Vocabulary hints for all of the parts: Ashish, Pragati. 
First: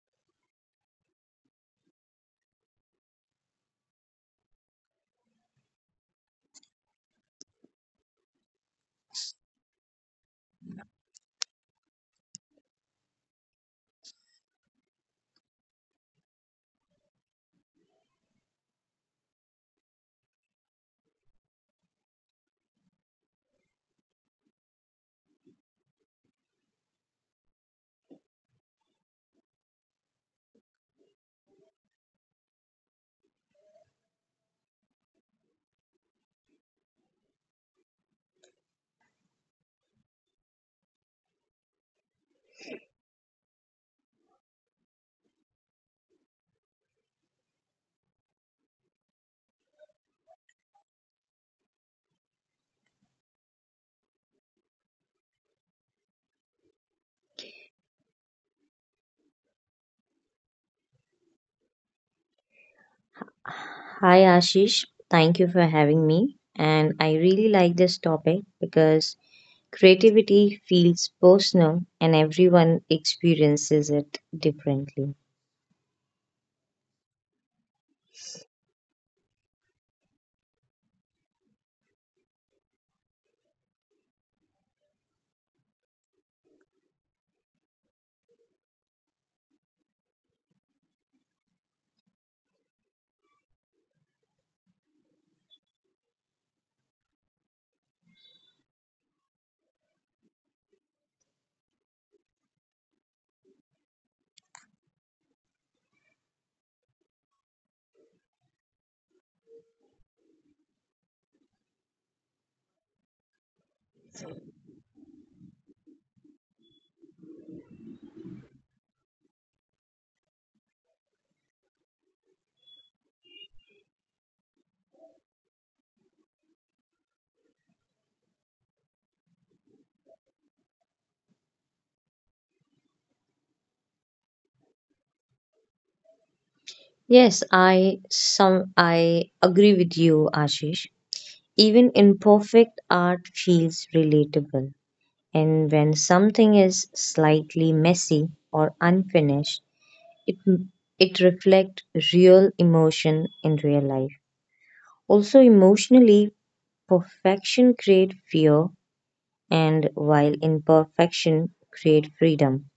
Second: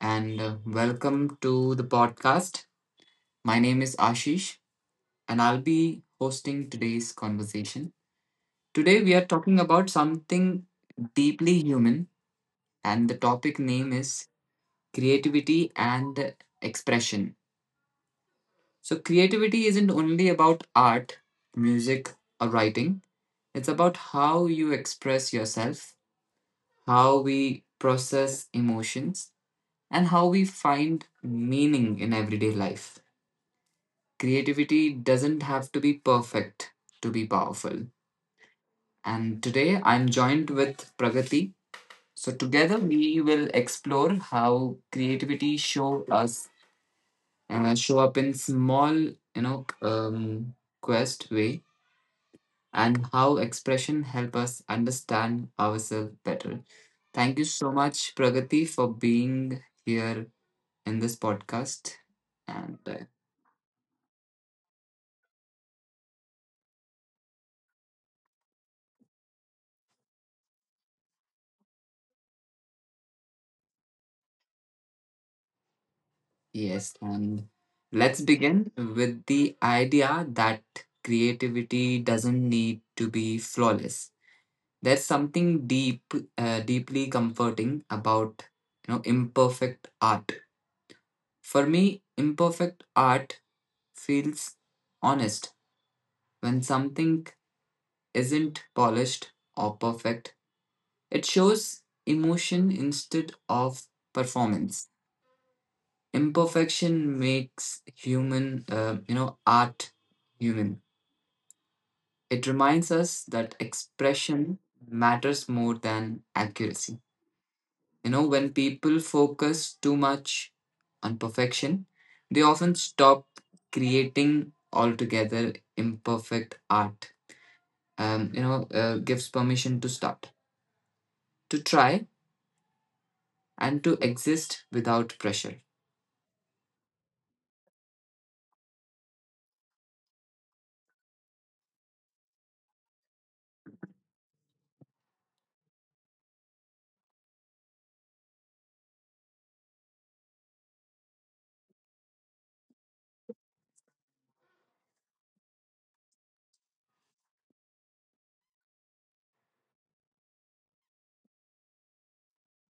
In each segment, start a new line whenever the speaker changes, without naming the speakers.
and welcome to the podcast. My name is Ashish, and I'll be hosting today's conversation. Today, we are talking about something deeply human, and the topic name is creativity and expression. So, creativity isn't only about art, music, or writing, it's about how you express yourself, how we process emotions, and how we find meaning in everyday life. Creativity doesn't have to be perfect to be powerful. And today I'm joined with Pragati. So together we will explore how creativity show up in small, quest way, and how expression help us understand ourselves better. Thank you so much, Pragati, for being here in this podcast. And
Hi Ashish, thank you for having me. And I really like this topic because creativity feels personal and everyone experiences it differently.
Yes, and let's begin with the idea that creativity doesn't need to be flawless. There's something deeply comforting about imperfect art. For me, imperfect art feels honest. When something isn't polished or perfect, it shows emotion instead of performance. Imperfection makes human you know art human. It reminds us that expression matters more than accuracy. You know, when people focus too much on perfection, they often stop creating altogether. Imperfect art, gives permission to start, to try, and to exist without pressure.
Yes, I agree with you, Ashish. Even imperfect art feels relatable. And when something is slightly messy or unfinished, it it reflects real emotion in real life. Also, emotionally, perfection creates fear, and while imperfection creates freedom.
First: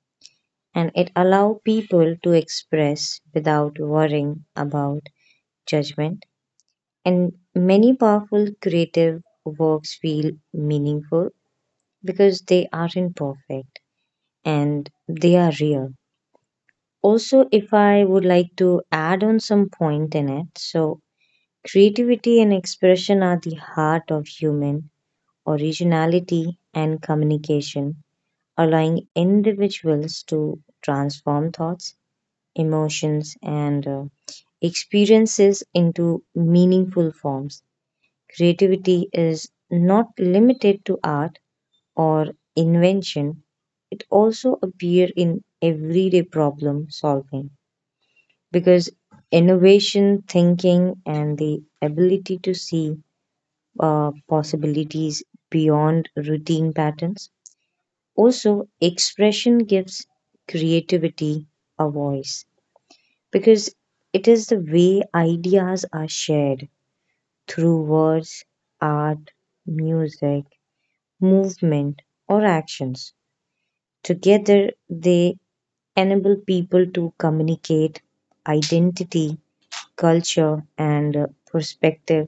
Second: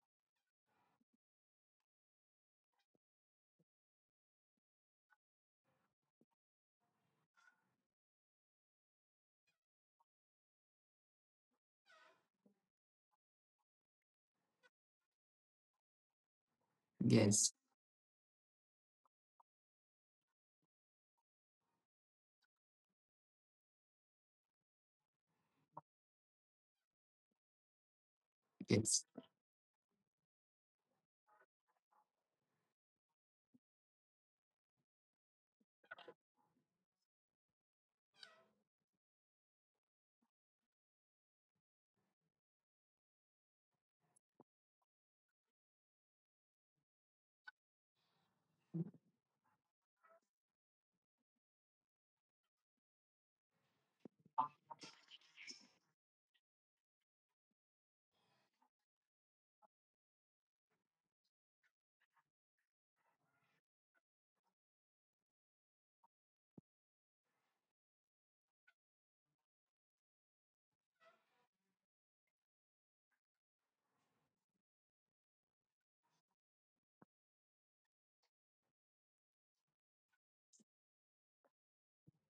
And it allows people to express without worrying about judgment. And many powerful creative works feel meaningful because they aren't perfect and they are real. Also,
Yes.
if I would like to add on some point in it, so creativity and expression are the heart of human originality and communication
Yes.
allowing individuals to transform thoughts, emotions, and experiences into meaningful forms. Creativity is not limited to art or invention, it also appears in everyday problem solving because innovation thinking and the ability to see possibilities beyond routine patterns, also, expression gives creativity a voice because it is the way ideas are shared through words, art, music, movement, or actions. Together, they enable people to communicate identity, culture, and perspective,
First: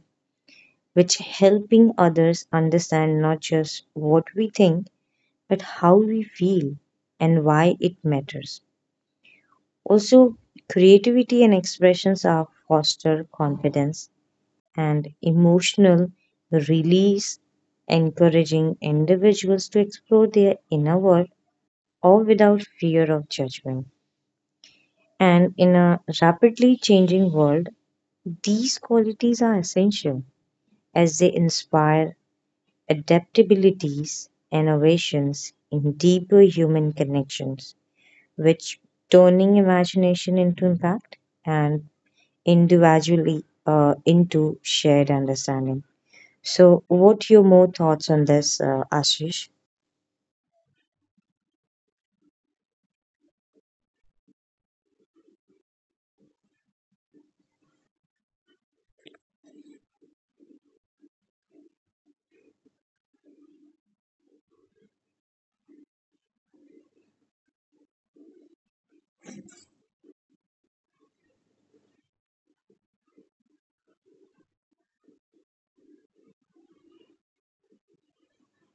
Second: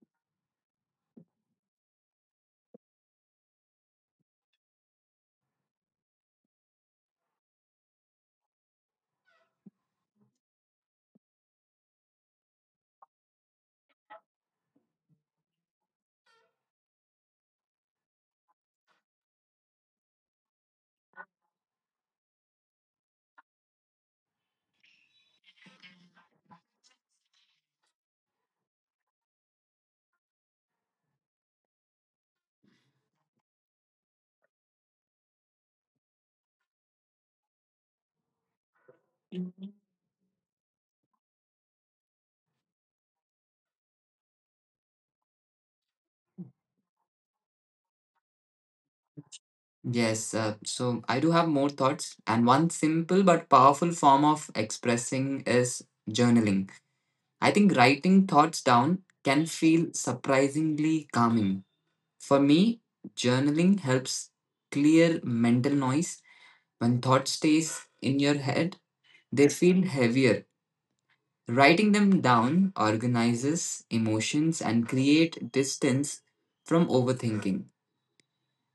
which helping others understand not just what we think, but how we feel and why it matters. Also, creativity and expressions are foster confidence and emotional release, encouraging individuals to explore their inner world all without fear of judgment. And in a rapidly changing world, these qualities are essential as they inspire adaptabilities, innovations, and deeper human connections, which turning imagination into impact and individually into shared understanding. So, what your more thoughts on this, Ashish?
Yes, so I do have more thoughts, and one simple but powerful form of expressing is journaling. I think writing thoughts down can feel surprisingly calming. For me, journaling helps clear mental noise. When thought stays in your head, they feel heavier. Writing them down organizes emotions and create distance from overthinking.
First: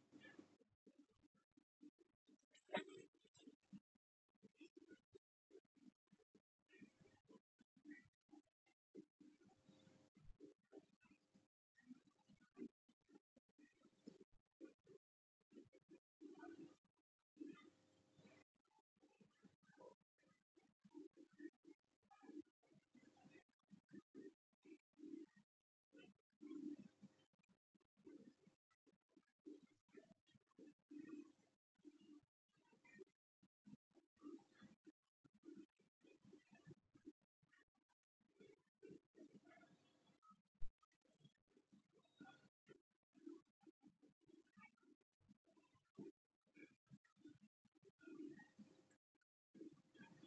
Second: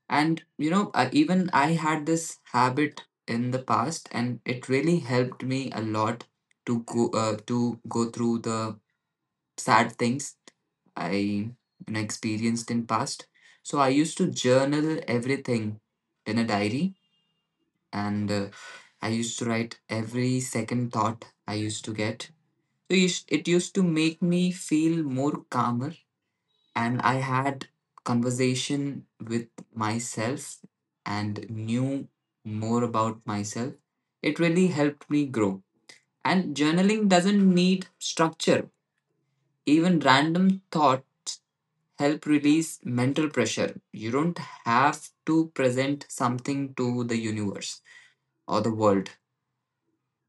Even I had this habit in the past, and it really helped me a lot to go through the sad things I experienced in past. So I used to journal everything in a diary, and I used to write every second thought I used to get. So it used to make me feel more calmer, and I had conversation with myself and knew more about myself. It really helped me grow. And journaling doesn't need structure. Even random thoughts help release mental pressure. You don't have to present something to the universe or the world.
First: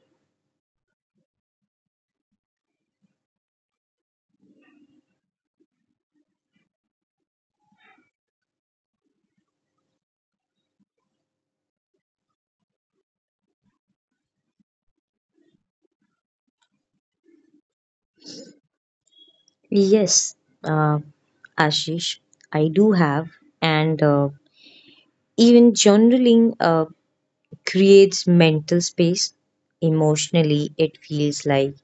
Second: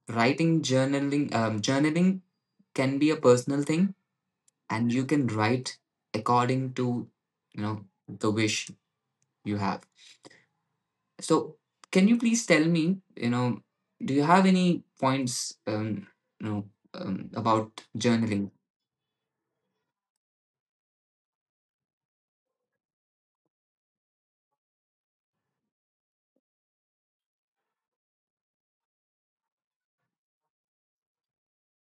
Writing journaling journaling can be a personal thing, and you can write according to, you know the wish you have. So, can you please tell me, do you have any points, you know, about journaling?
Yes, uh, Ashish, I do have, and even journaling creates mental space. Emotionally, it feels like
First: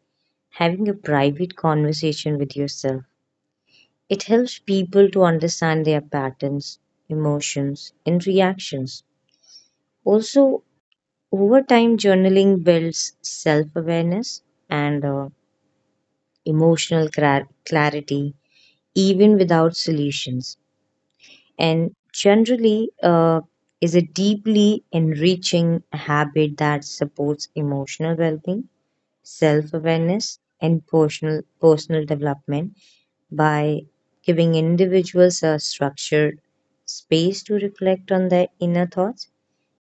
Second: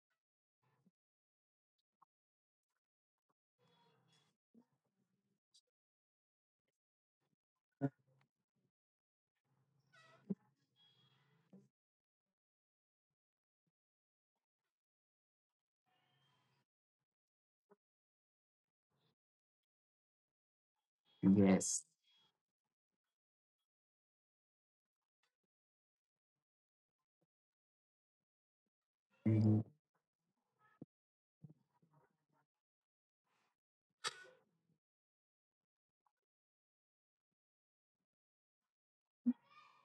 having a private conversation with yourself. It helps people to understand their patterns, emotions, and reactions. Also, over time, journaling builds self awareness and emotional clarity, even without solutions,
Yes.
and generally is a deeply enriching habit that supports emotional well being,
Mhm.
self awareness, and personal development by giving individuals a structured space to reflect on their inner thoughts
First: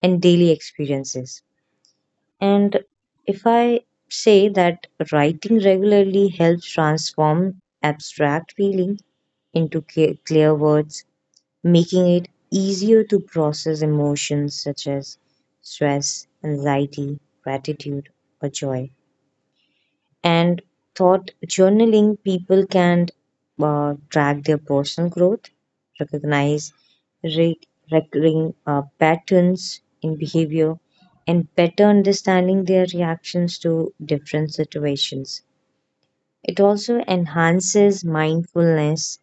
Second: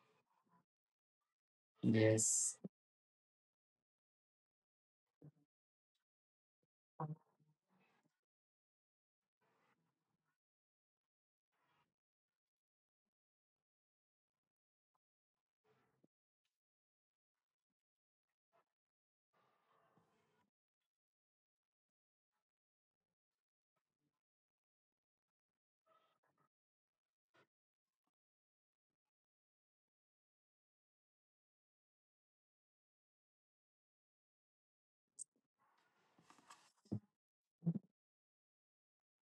and daily experiences.
Yes.
And if I say that writing regularly helps transform abstract feeling into clear words, making it easier to process emotions such as stress, anxiety, gratitude, or joy and thought journaling people can track their personal growth, recognize re- recurring patterns in behavior, and better understanding their reactions to different situations. It also enhances mindfulness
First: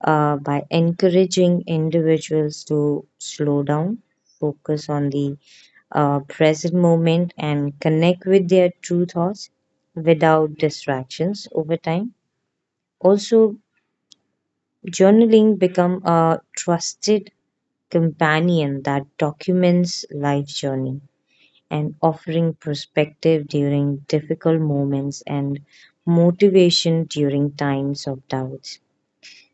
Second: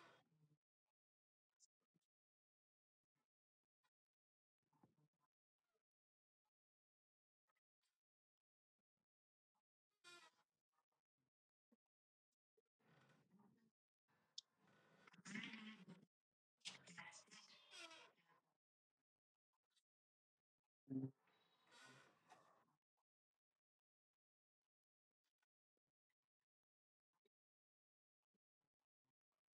by encouraging individuals to slow down, focus on the present moment, and connect with their true thoughts without distractions over time. Also, journaling become a trusted companion that documents life journey and offering perspective during difficult moments and motivation during times of doubts.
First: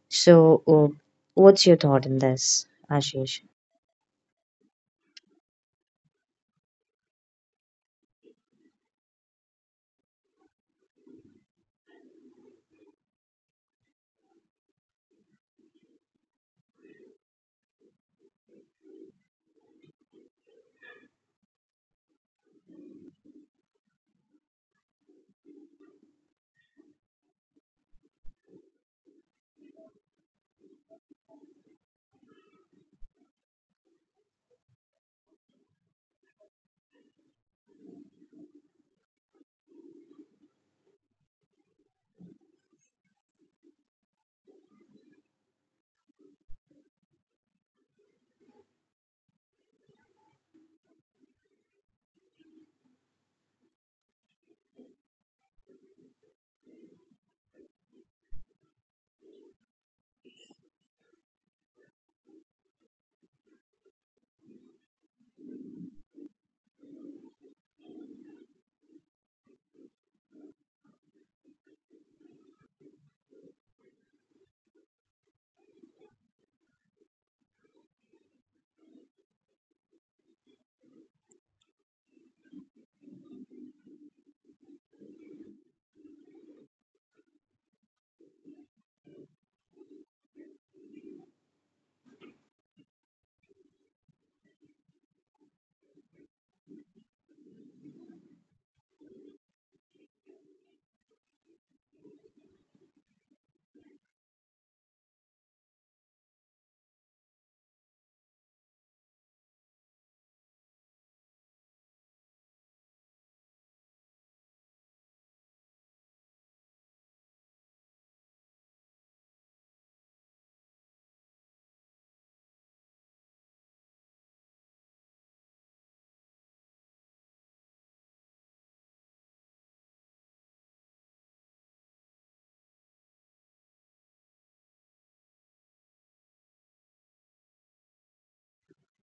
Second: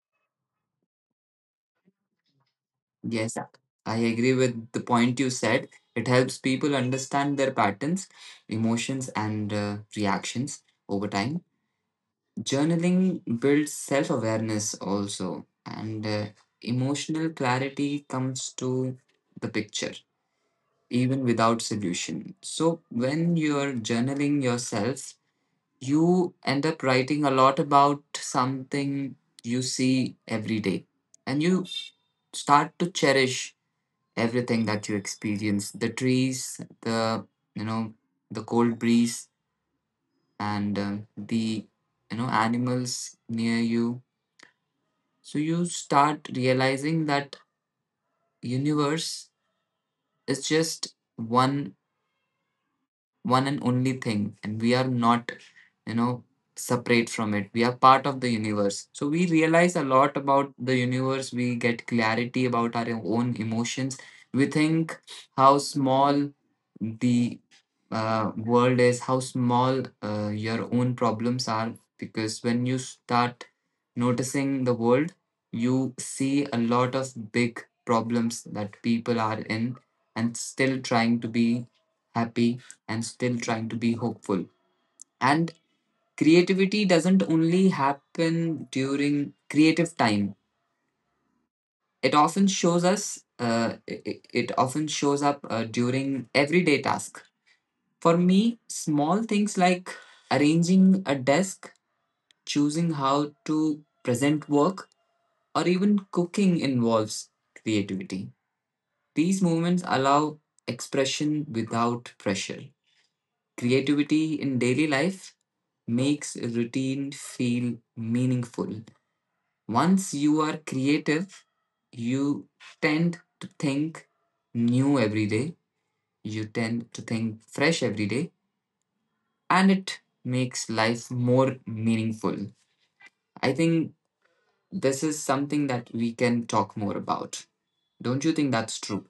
So, what's your thought in this,
Yes.
Ashish?
I agree with the point you said. It helps people understand their patterns, emotions, and reactions over time. Journaling builds self awareness also, and emotional clarity comes to the picture. Even without solution. So when you're journaling yourself, you end up writing a lot about something you see every day. And you start to cherish everything that you experience, the trees, you know, the cold breeze, and the, animals near you. So you start realizing that universe is just one and only thing, and we are not, you know separate from it. We are part of the universe, so we realize a lot about the universe. We get clarity about our own emotions. We think how small the world is, how small your own problems are. Because when you start noticing the world, you see a lot of big problems that people are in and still trying to be happy and still trying to be hopeful. And creativity doesn't only happen during creative time. It often shows us it, it often shows up during everyday task. For me, small things like arranging a desk, choosing how to present work, or even cooking involves creativity. These movements allow expression without pressure. Creativity in daily life makes routine feel meaningful. Once you are creative, you tend to think new every day, you tend to think fresh every day, and it makes life more meaningful. I think this is something that we can talk more about. Don't you think that's true?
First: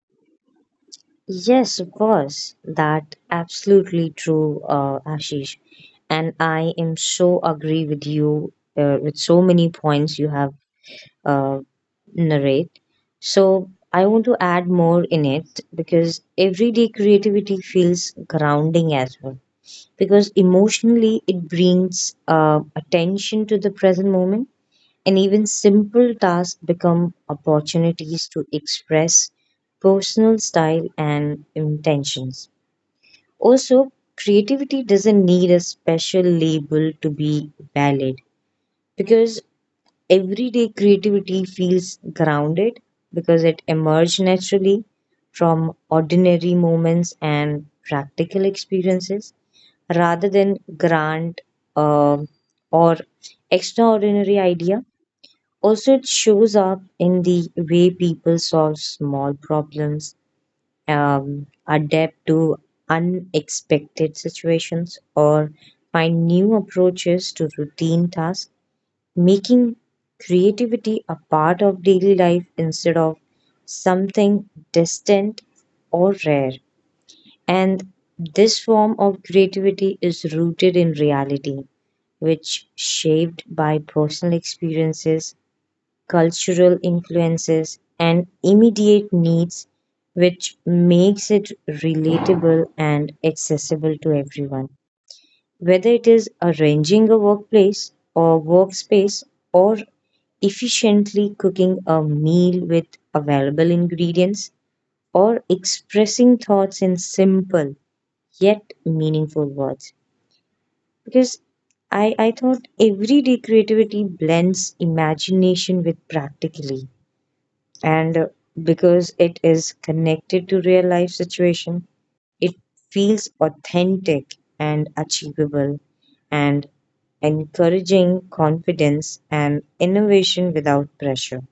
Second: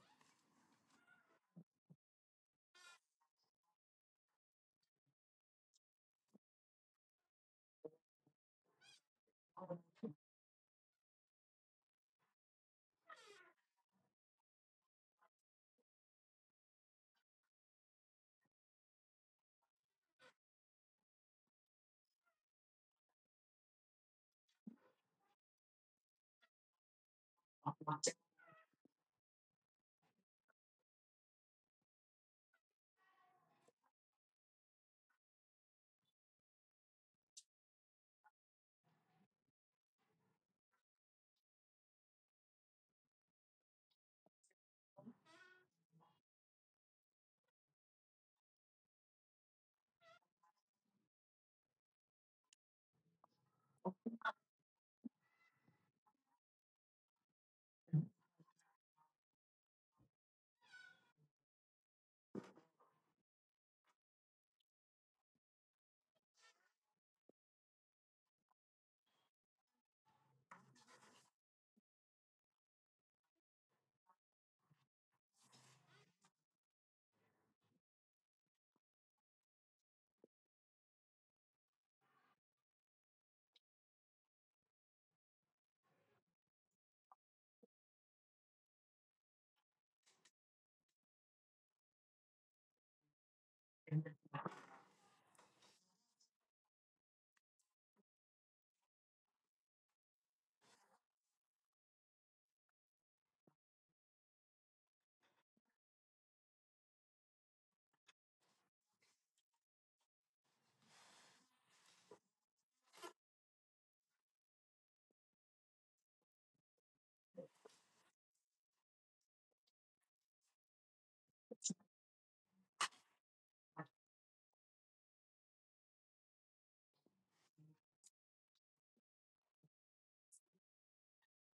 Yes, of course. That absolutely true, Ashish. And I am so agree with you with so many points you have uh, narrate. So I want to add more in it because everyday creativity feels grounding as well. Because emotionally, it brings attention to the present moment and even simple tasks become opportunities to express personal style and intentions. Also, creativity doesn't need a special label to be valid because everyday creativity feels grounded because it emerges naturally from ordinary moments and practical experiences rather than grand uh, or extraordinary idea, also, it shows up in the way people solve small problems, adapt to unexpected situations, or find new approaches to routine tasks, making creativity a part of daily life instead of something distant or rare. And this form of creativity is rooted in reality, which shaped by personal experiences cultural influences, and immediate needs, which makes it relatable and accessible to everyone. Whether it is arranging a workplace or workspace, or efficiently cooking a meal with available ingredients, or expressing thoughts in simple yet meaningful words. Because I thought everyday creativity blends imagination with practically and because it is connected to real life situation it feels authentic and achievable and encouraging confidence and innovation without pressure.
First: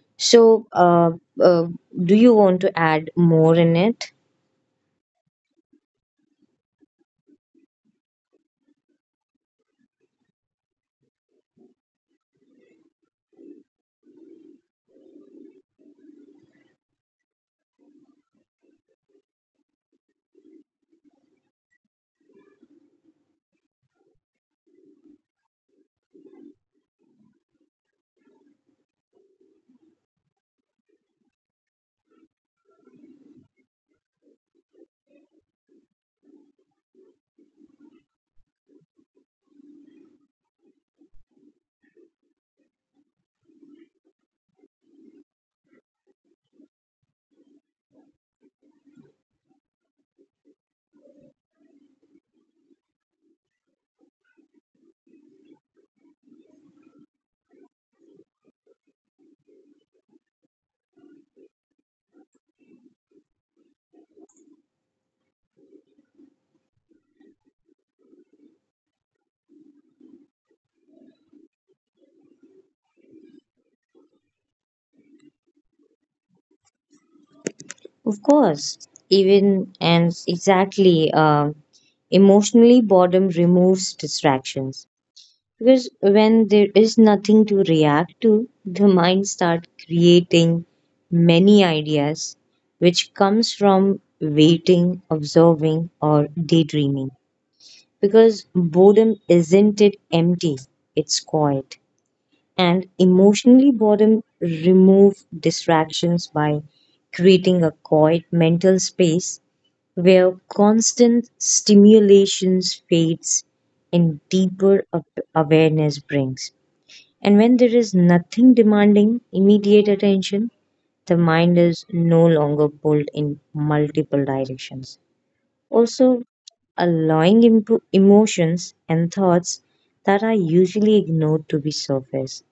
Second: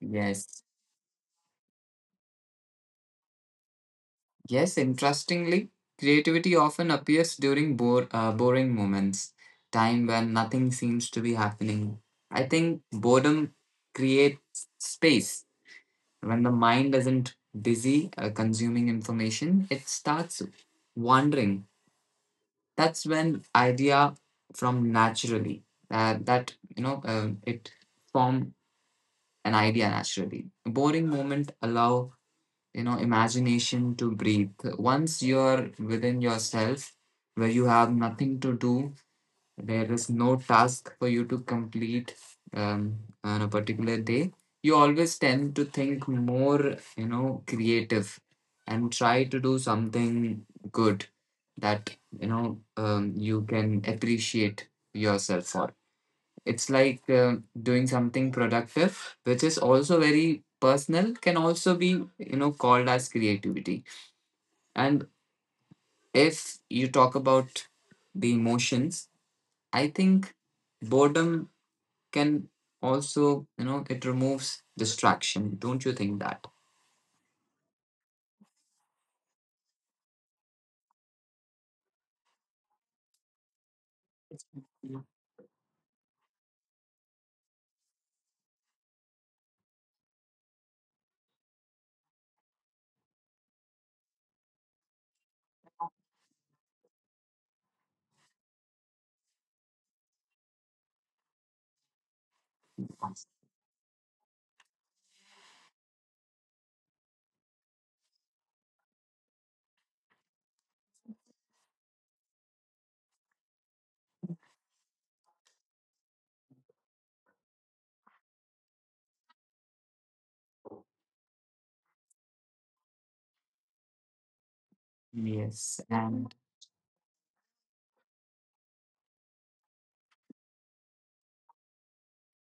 Yes.
So uh, do you want to add more in it?
Yes, interestingly, creativity often appears during boring moments, time when nothing seems to be happening. I think boredom creates space. When the mind isn't busy consuming information, it starts wandering. That's when idea from naturally that you know it form an idea naturally. Boring moment allow, imagination to breathe. Once you're within yourself, where you have nothing to do, there is no task for you to complete um, on a particular day, you always tend to think more, creative, and try to do something good that, you can appreciate yourself for. It's like doing something productive which is also very personal can also be, called as creativity. And if you talk about the emotions, I think boredom can also, it removes distraction. Don't you think that?
Of course, even and exactly, emotionally boredom removes distractions. Because when there is nothing to react to, the mind starts creating many ideas, which comes from waiting, observing, or daydreaming. Because boredom isn't it empty, it's quiet. And emotionally, boredom remove distractions by creating a quiet mental space where constant stimulations fades and deeper awareness brings. And when there is nothing demanding immediate attention, the mind is no longer pulled in multiple directions.
Yes,
Also,
and
allowing emotions and thoughts that are usually ignored to be surfaced.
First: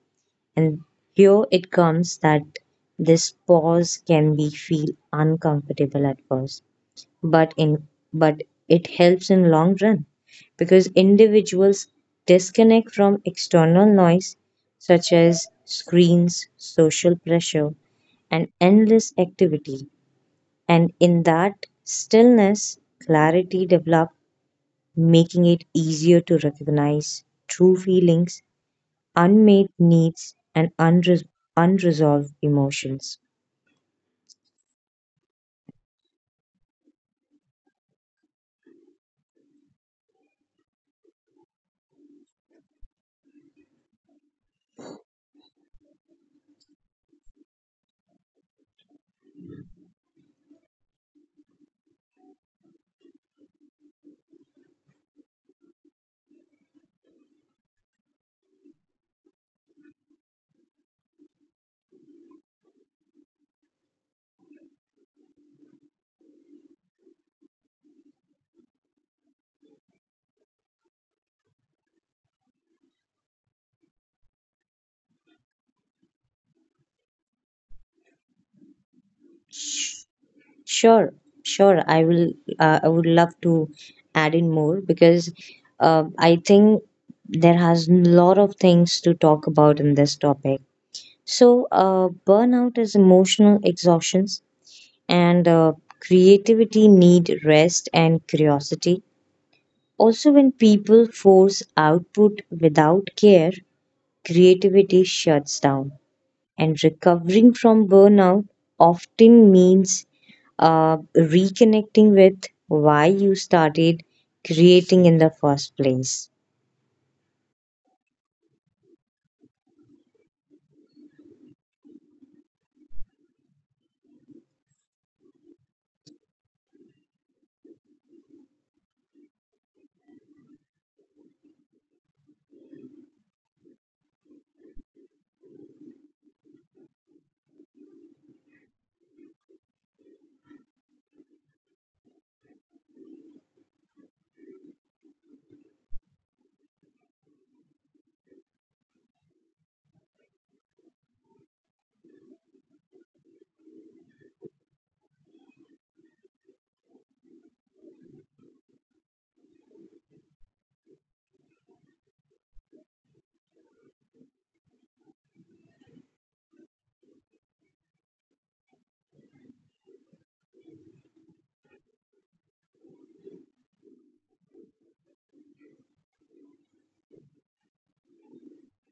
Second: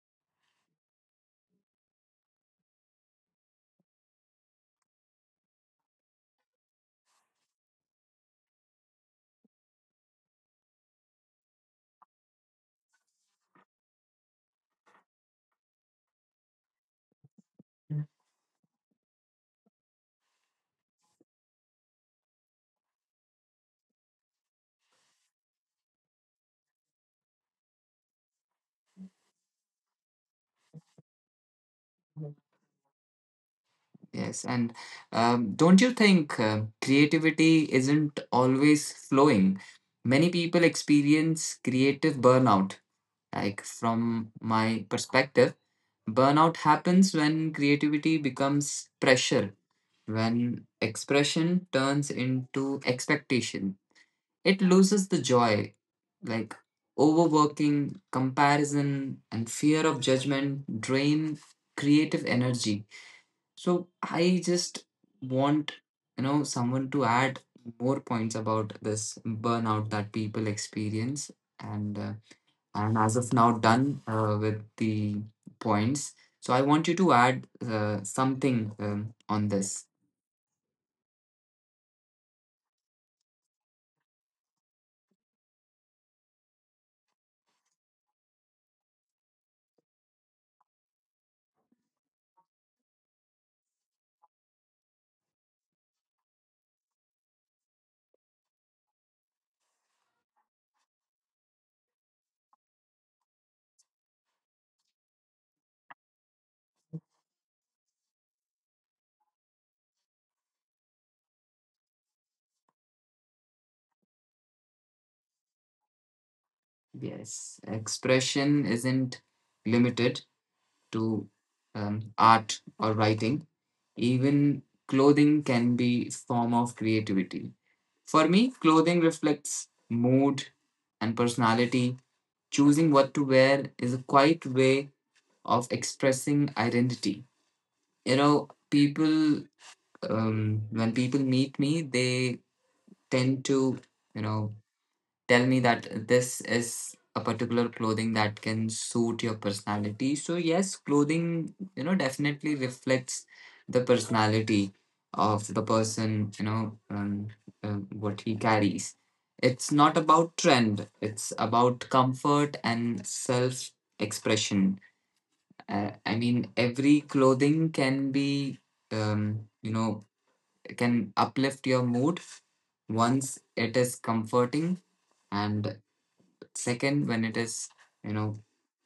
And here it comes that this pause can be feel uncomfortable at first but in but it helps in long run because individuals disconnect from external noise such as screens social pressure and endless activity and in that stillness clarity develops, making it easier to recognize true feelings unmet needs and unresolved emotions.
Yes, and don't you think creativity isn't always flowing? Many people experience creative burnout. Like, from my perspective, burnout happens when creativity becomes pressure, when expression turns into expectation. It loses the joy. Like, overworking, comparison, and fear of judgment drain creative energy. So I just want, someone to add more points about this burnout that people experience, and I'm as of now done with the points. So I want you to add something on this.
Sure, sure. I will. I would love to add in more because I think there has a lot of things to talk about in this topic. So, burnout is emotional exhaustions, and creativity need rest and curiosity. Also, when people force output without care, creativity shuts down. And recovering from burnout often means uh, reconnecting with why you started creating in the first place.
Yes, expression isn't limited to art or writing. Even clothing can be form of creativity. For me, clothing reflects mood and personality. Choosing what to wear is a quiet way of expressing identity. You know, when people meet me, they tend to, you know, tell me that this is a particular clothing that can suit your personality. So yes, clothing, definitely reflects the personality of the person, uh, what he carries. It's not about trend, it's about comfort and self expression. I mean, every clothing can be, um, you know can uplift your mood once it is comforting. And second, when it is, you know,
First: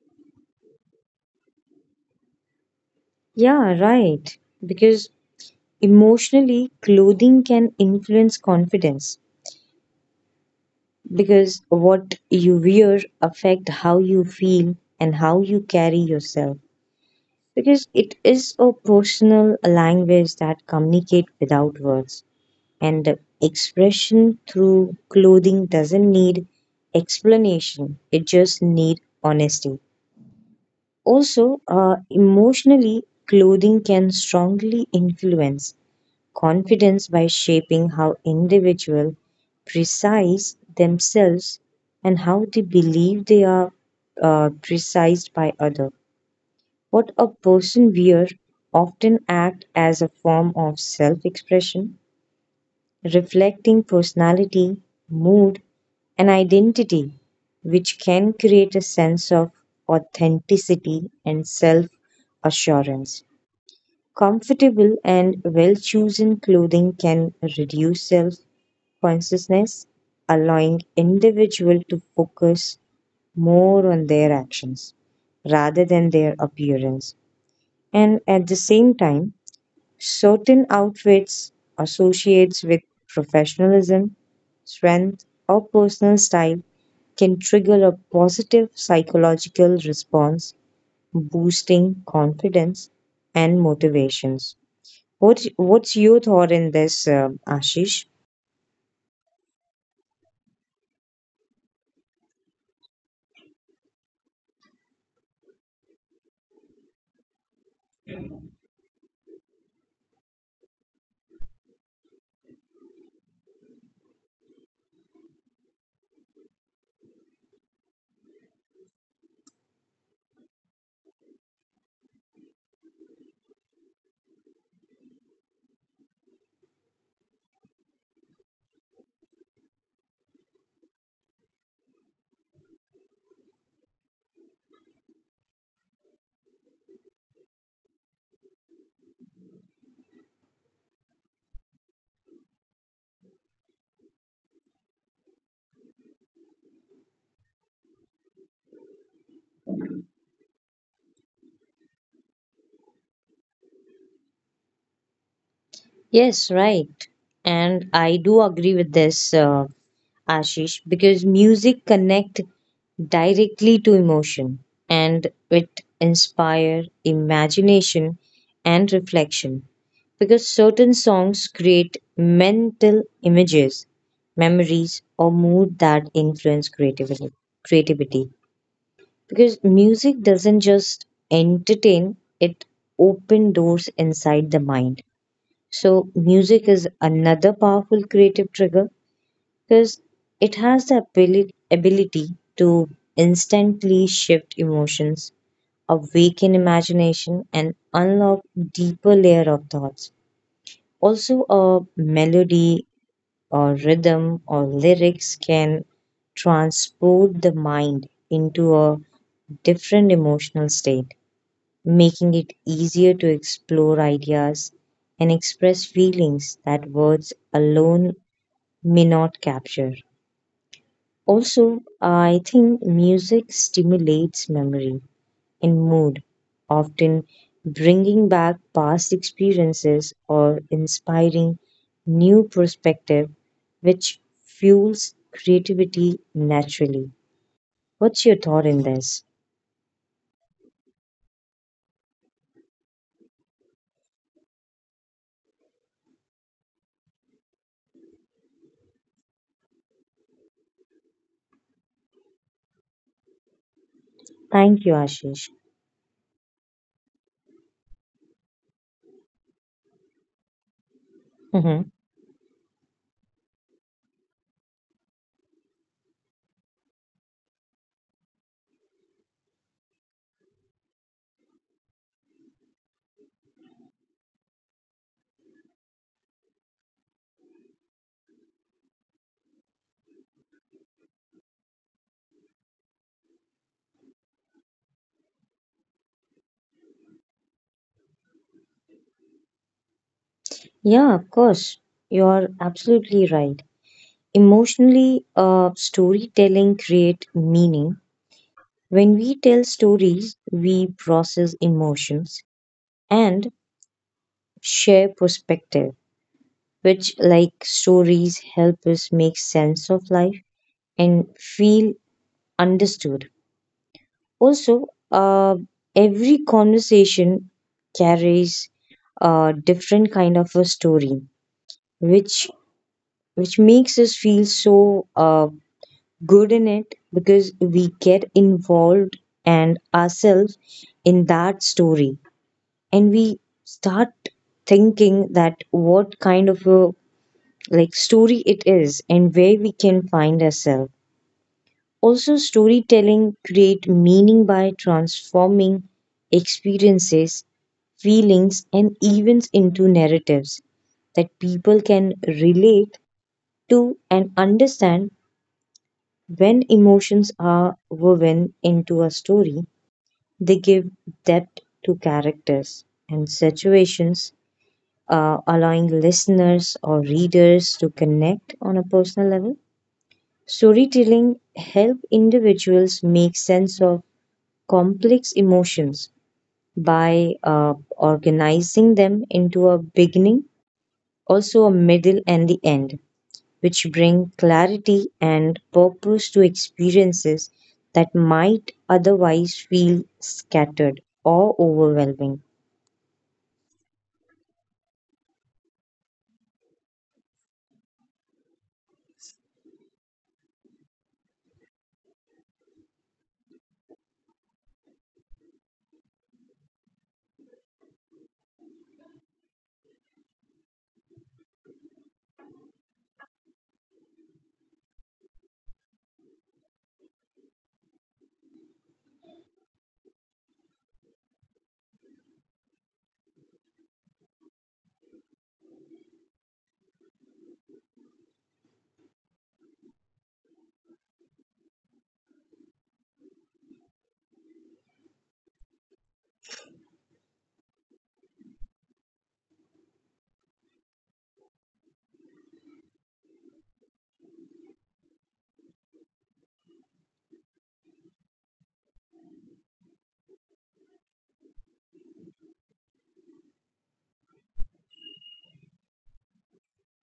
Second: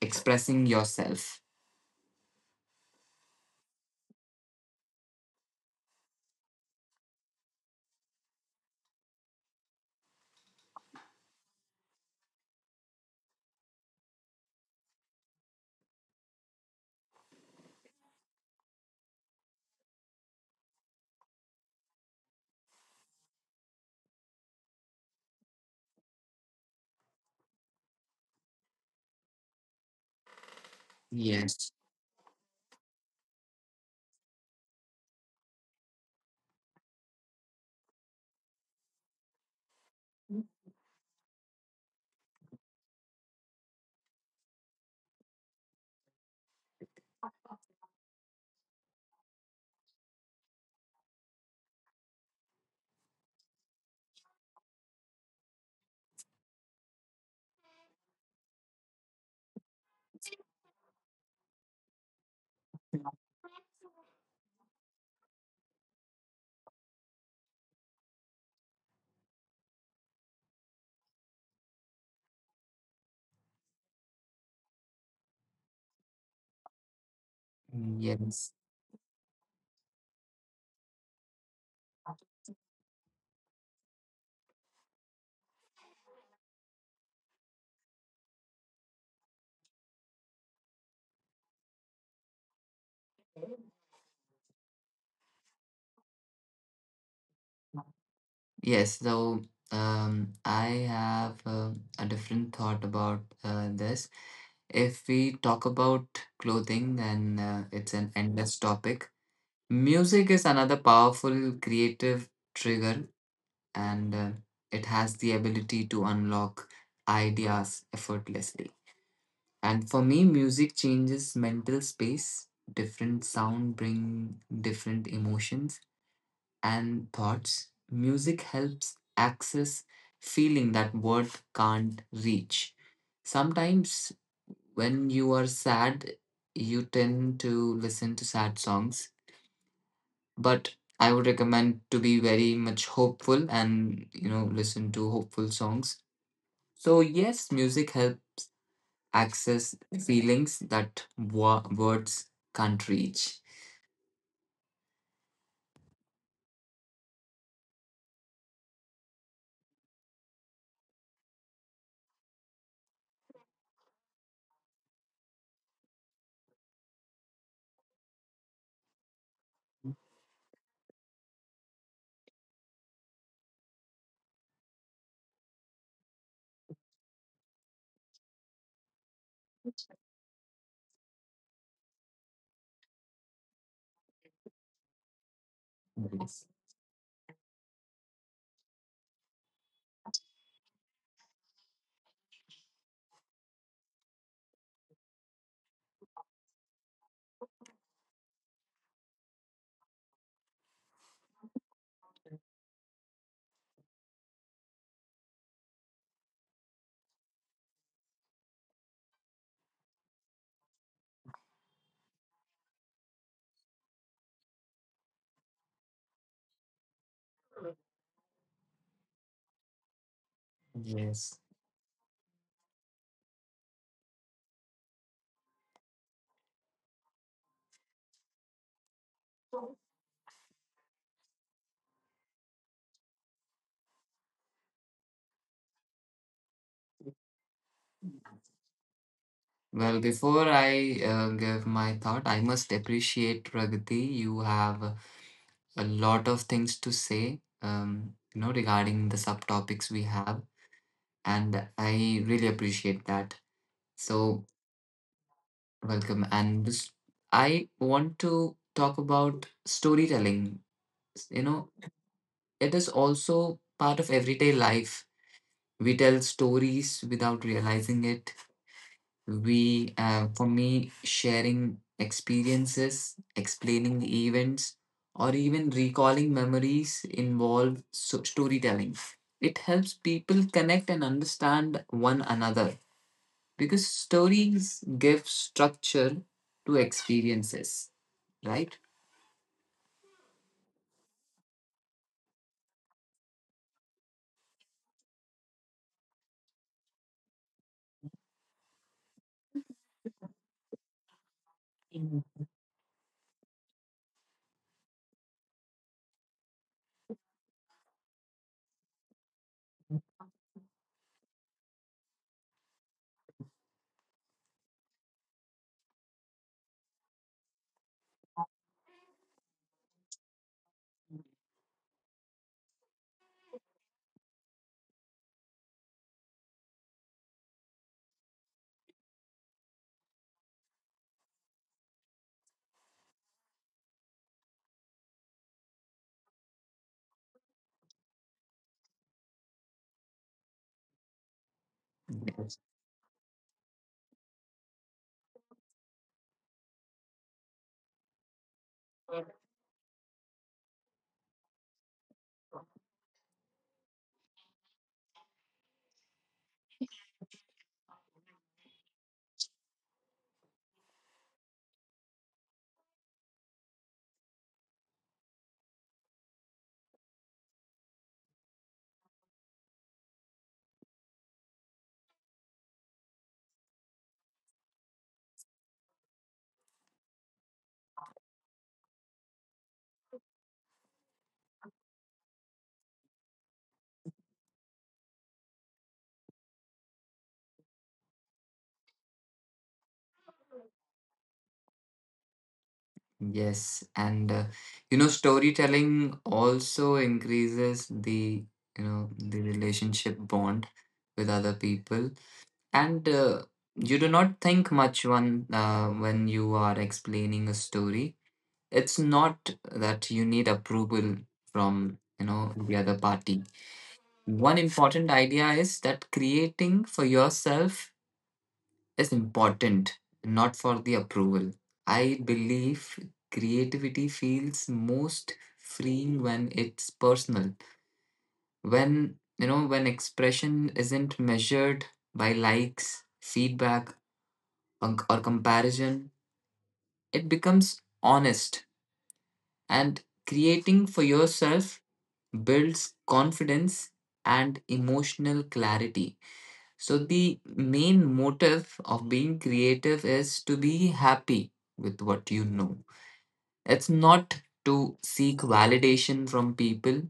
expressing yourself.
Yeah, right. Because emotionally, clothing can influence confidence. Because what you wear affect how you feel and how you carry yourself. Because it is a personal language that communicate without words. And expression through clothing doesn't need explanation, it just need honesty, also
Yes.
emotionally clothing can strongly influence confidence by shaping how individual precise themselves and how they believe they are precised by other. What a person wears often act as a form of self expression reflecting personality, mood, and identity, which can create a sense of authenticity and self assurance. Comfortable and well chosen clothing can reduce self consciousness, allowing individual to focus more on their actions rather than their appearance. And at the
Yes.
same time, certain outfits associates with professionalism, strength, or personal style can trigger a positive psychological response, boosting confidence and motivations. What's your thought in this, Ashish?
Yes. So I have a different thought about this. If we talk about clothing, then it's an endless topic. Music is another powerful creative trigger, and it has the ability to unlock ideas effortlessly. And for me, music changes mental space. Different sound bring different emotions and thoughts. Music helps access feeling that word can't reach. Sometimes when you are sad, you tend to listen to sad songs. But I would recommend to be very much hopeful and, listen to hopeful songs. So yes, music helps access feelings that words can't reach.
Yes, right. And I do agree with this. Ashish, because music connect directly to emotion and it inspire imagination and reflection. Because certain songs create mental images, memories, or mood that influence creativity. Creativity, because music doesn't just entertain; it open doors inside the mind. So,
Yes.
music is another powerful creative trigger because it has the ability to instantly shift emotions, awaken imagination, and unlock deeper layer of thoughts. Also, a melody or rhythm or lyrics can transport the mind into a different emotional state, making it easier to explore ideas and express feelings that words alone may not capture.
Yes.
Also, I think music stimulates memory and mood, often bringing back past experiences or inspiring new perspective, which fuels creativity naturally. What's your thought in this?
Well, before I give my thought, I must appreciate Pragati. You have a lot of things to say, regarding the subtopics we have, and I really appreciate that. So,
Thank you, Ashish.
welcome. I want to talk about storytelling. You know,
Mhm.
it is also part of everyday life. We tell stories without realizing it. We For me, sharing experiences, explaining events, or even recalling memories involve storytelling. It helps people connect and understand one another, because stories give structure to experiences, right?
Yeah, of course. You're absolutely right. Emotionally, storytelling create meaning. When we tell stories, we process emotions and share perspective, which, like stories, help us make sense of life and feel understood. Also, every conversation carries a different kind of a story, which which makes us feel so good in it because we get involved and ourselves in that story, and we start thinking that what kind of a like story it is and where we can find ourselves. Also,
Mhm.
storytelling create meaning by transforming experiences, feelings, and events into narratives that people can relate to and understand when emotions are woven into a story. They give depth to characters and situations, allowing listeners or readers to connect on a personal level. Storytelling help individuals make sense of complex emotions by organizing them into a beginning, also a middle and the end, which bring clarity and purpose to experiences that might otherwise feel scattered or overwhelming.
Yes, and you know, storytelling also increases the, the relationship bond with other people, and you do not think much when you are explaining a story. It's not that you need approval from, the other party. One important idea is that creating for yourself is important, not for the approval. I believe creativity feels most freeing when it's personal. When expression isn't measured by likes, feedback, or comparison, it becomes honest. And creating for yourself builds confidence and emotional clarity. So the main motive of being creative is to be happy with what you know. It's not to seek validation from people.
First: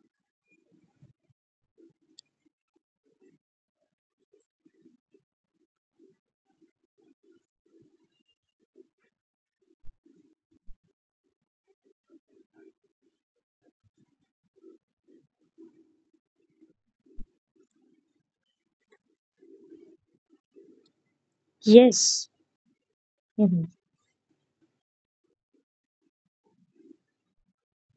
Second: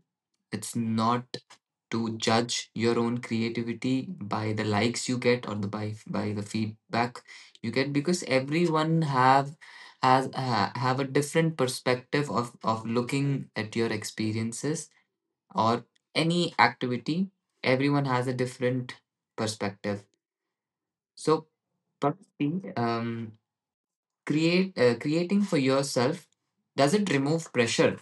It's not to judge your own creativity by the likes you get or the by the feedback you get, because everyone have a different perspective of looking at your experiences or any activity. Everyone has a different perspective. So
Yes,
probably,
mhm,
create creating for yourself, does it remove pressure?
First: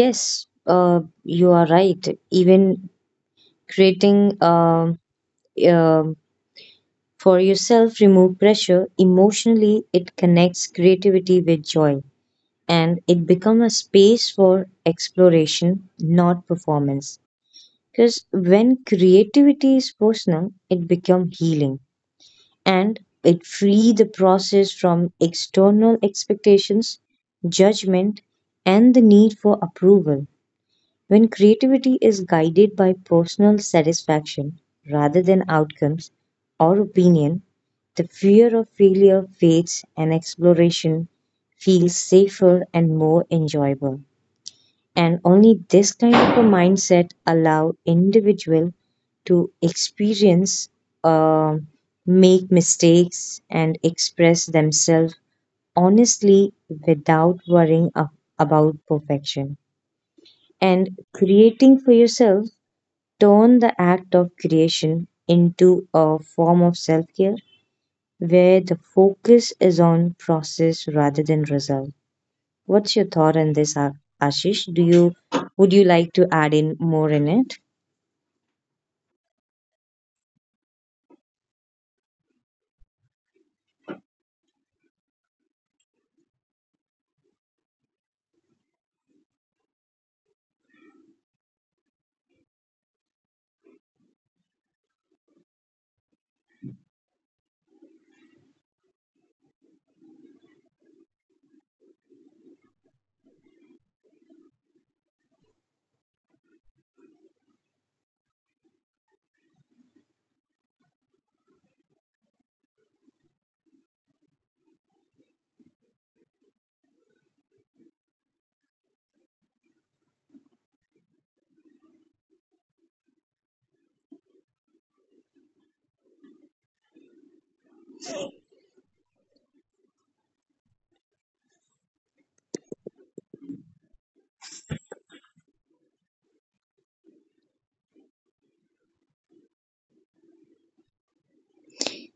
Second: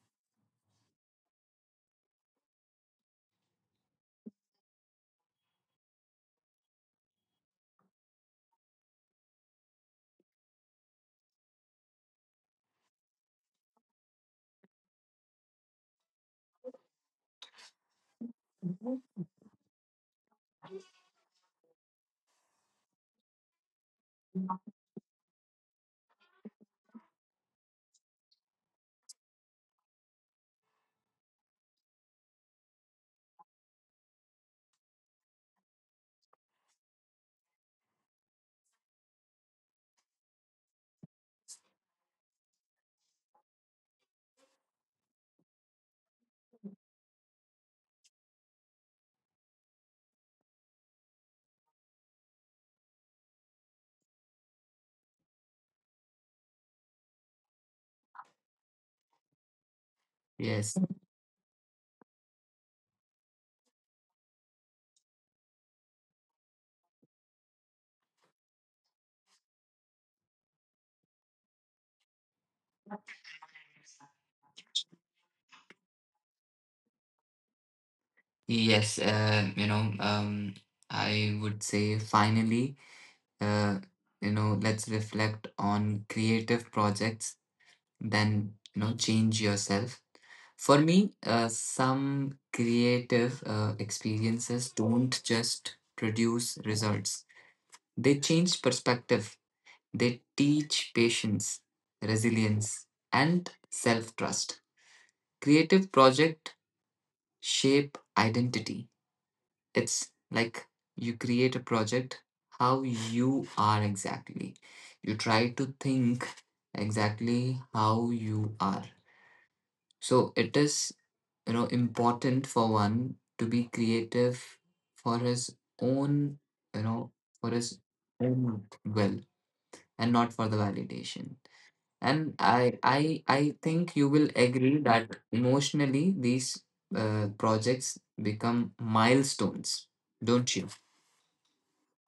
yes, you are right. Even creating um for yourself, remove pressure. Emotionally, it connects creativity with joy and it becomes a space for exploration, not performance. Because when creativity is personal, it becomes healing and it free the process from external expectations, judgment, and the need for approval. When creativity is guided by personal satisfaction rather than outcomes or opinion, the fear of failure fades and exploration feels safer and more enjoyable. And only this kind of a mindset allow individual to experience, uh, make mistakes, and express themselves honestly without worrying about perfection.
Yes,
And creating for yourself turn the act of creation into a form of self-care where the focus is on process rather than result. What's your thought on this, Ashish? Do you would you like to add in more in it?
yes. I would say finally, uh, let's reflect on creative projects. Then you know, change yourself. For me, some creative experiences don't just produce results; they change perspective. They teach patience, resilience, and self trust. Creative project shape identity. It's like you create a project how you are exactly. You try to think exactly how you are. So it is, important for one to be creative for his own, you know, for his own will and not for the validation. And I think you will agree that emotionally these projects become milestones, don't you?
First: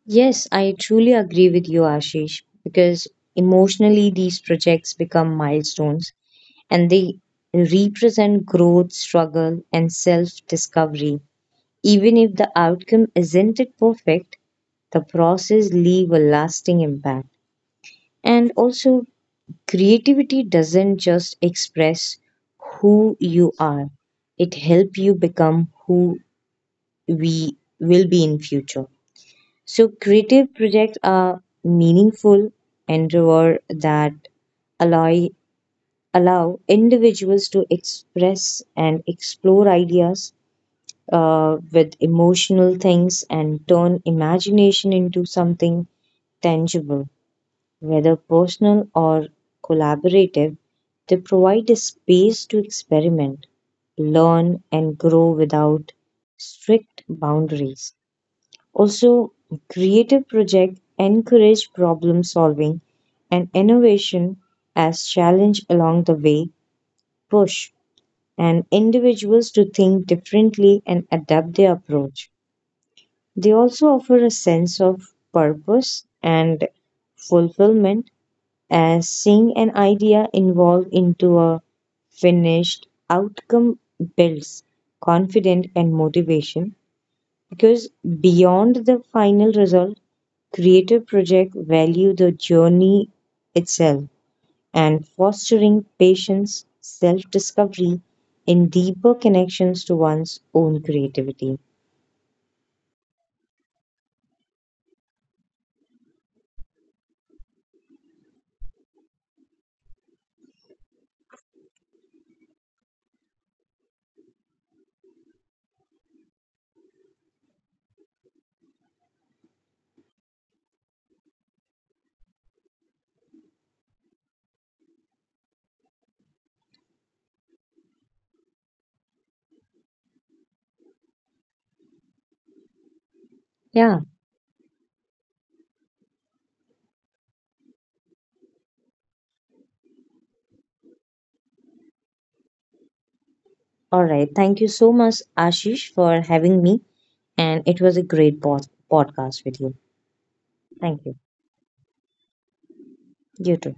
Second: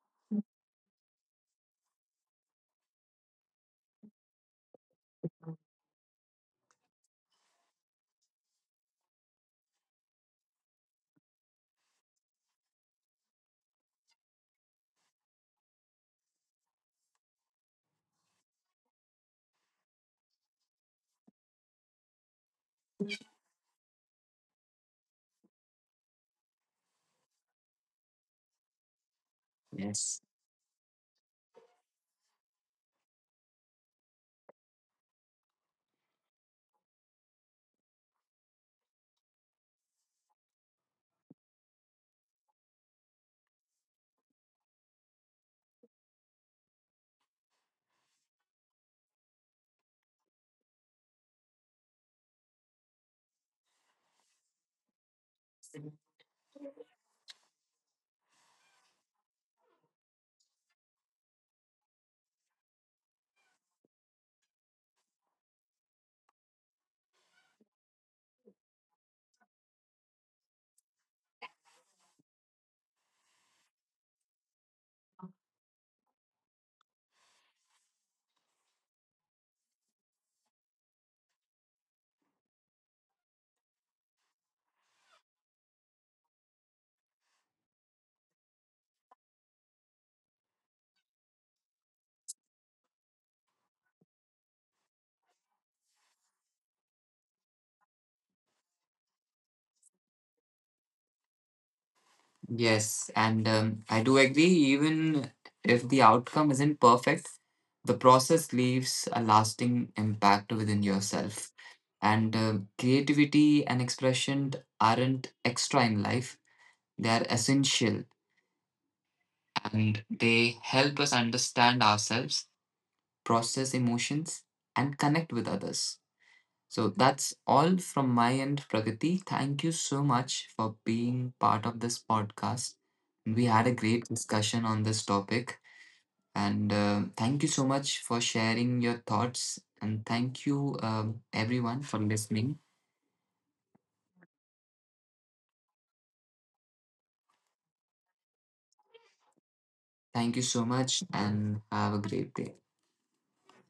Yes, I truly agree with you, Ashish, because emotionally these projects become milestones and they represent growth, struggle, and self discovery. Even if the outcome isn't it perfect, the process leave a lasting impact. And also creativity doesn't just express who you are. It help you become who we will be in future. So
Yes.
creative projects are meaningful endeavor that allow allow individuals to express and explore ideas with emotional things and turn imagination into something tangible, whether personal or collaborative. They provide a space to experiment, learn, and grow without strict boundaries. Also, creative projects encourage problem solving and innovation as challenge along the way push and individuals to think differently and adapt their approach. They also offer a sense of purpose and fulfillment, as seeing an idea evolve into a finished outcome builds confidence and motivation. Because beyond the final result, creative projects value the journey itself and fostering patience, self discovery, and deeper connections to one's own creativity.
Yes, and I do agree. Even if the outcome isn't perfect, the process leaves a lasting impact within yourself. And creativity and expression aren't extra in life; they are essential, and they help us understand ourselves, process emotions, and connect with others. So that's all from my end, Pragati. Thank you so much for being part of this podcast. We had a
Yeah,
great discussion on this topic, and thank you so much for sharing your thoughts. And thank you, everyone, for listening.
all right. Thank you so much, Ashish, for having me. And it was a great podcast with you.
Thank you so
Thank
much,
you.
and have a great day.
You too.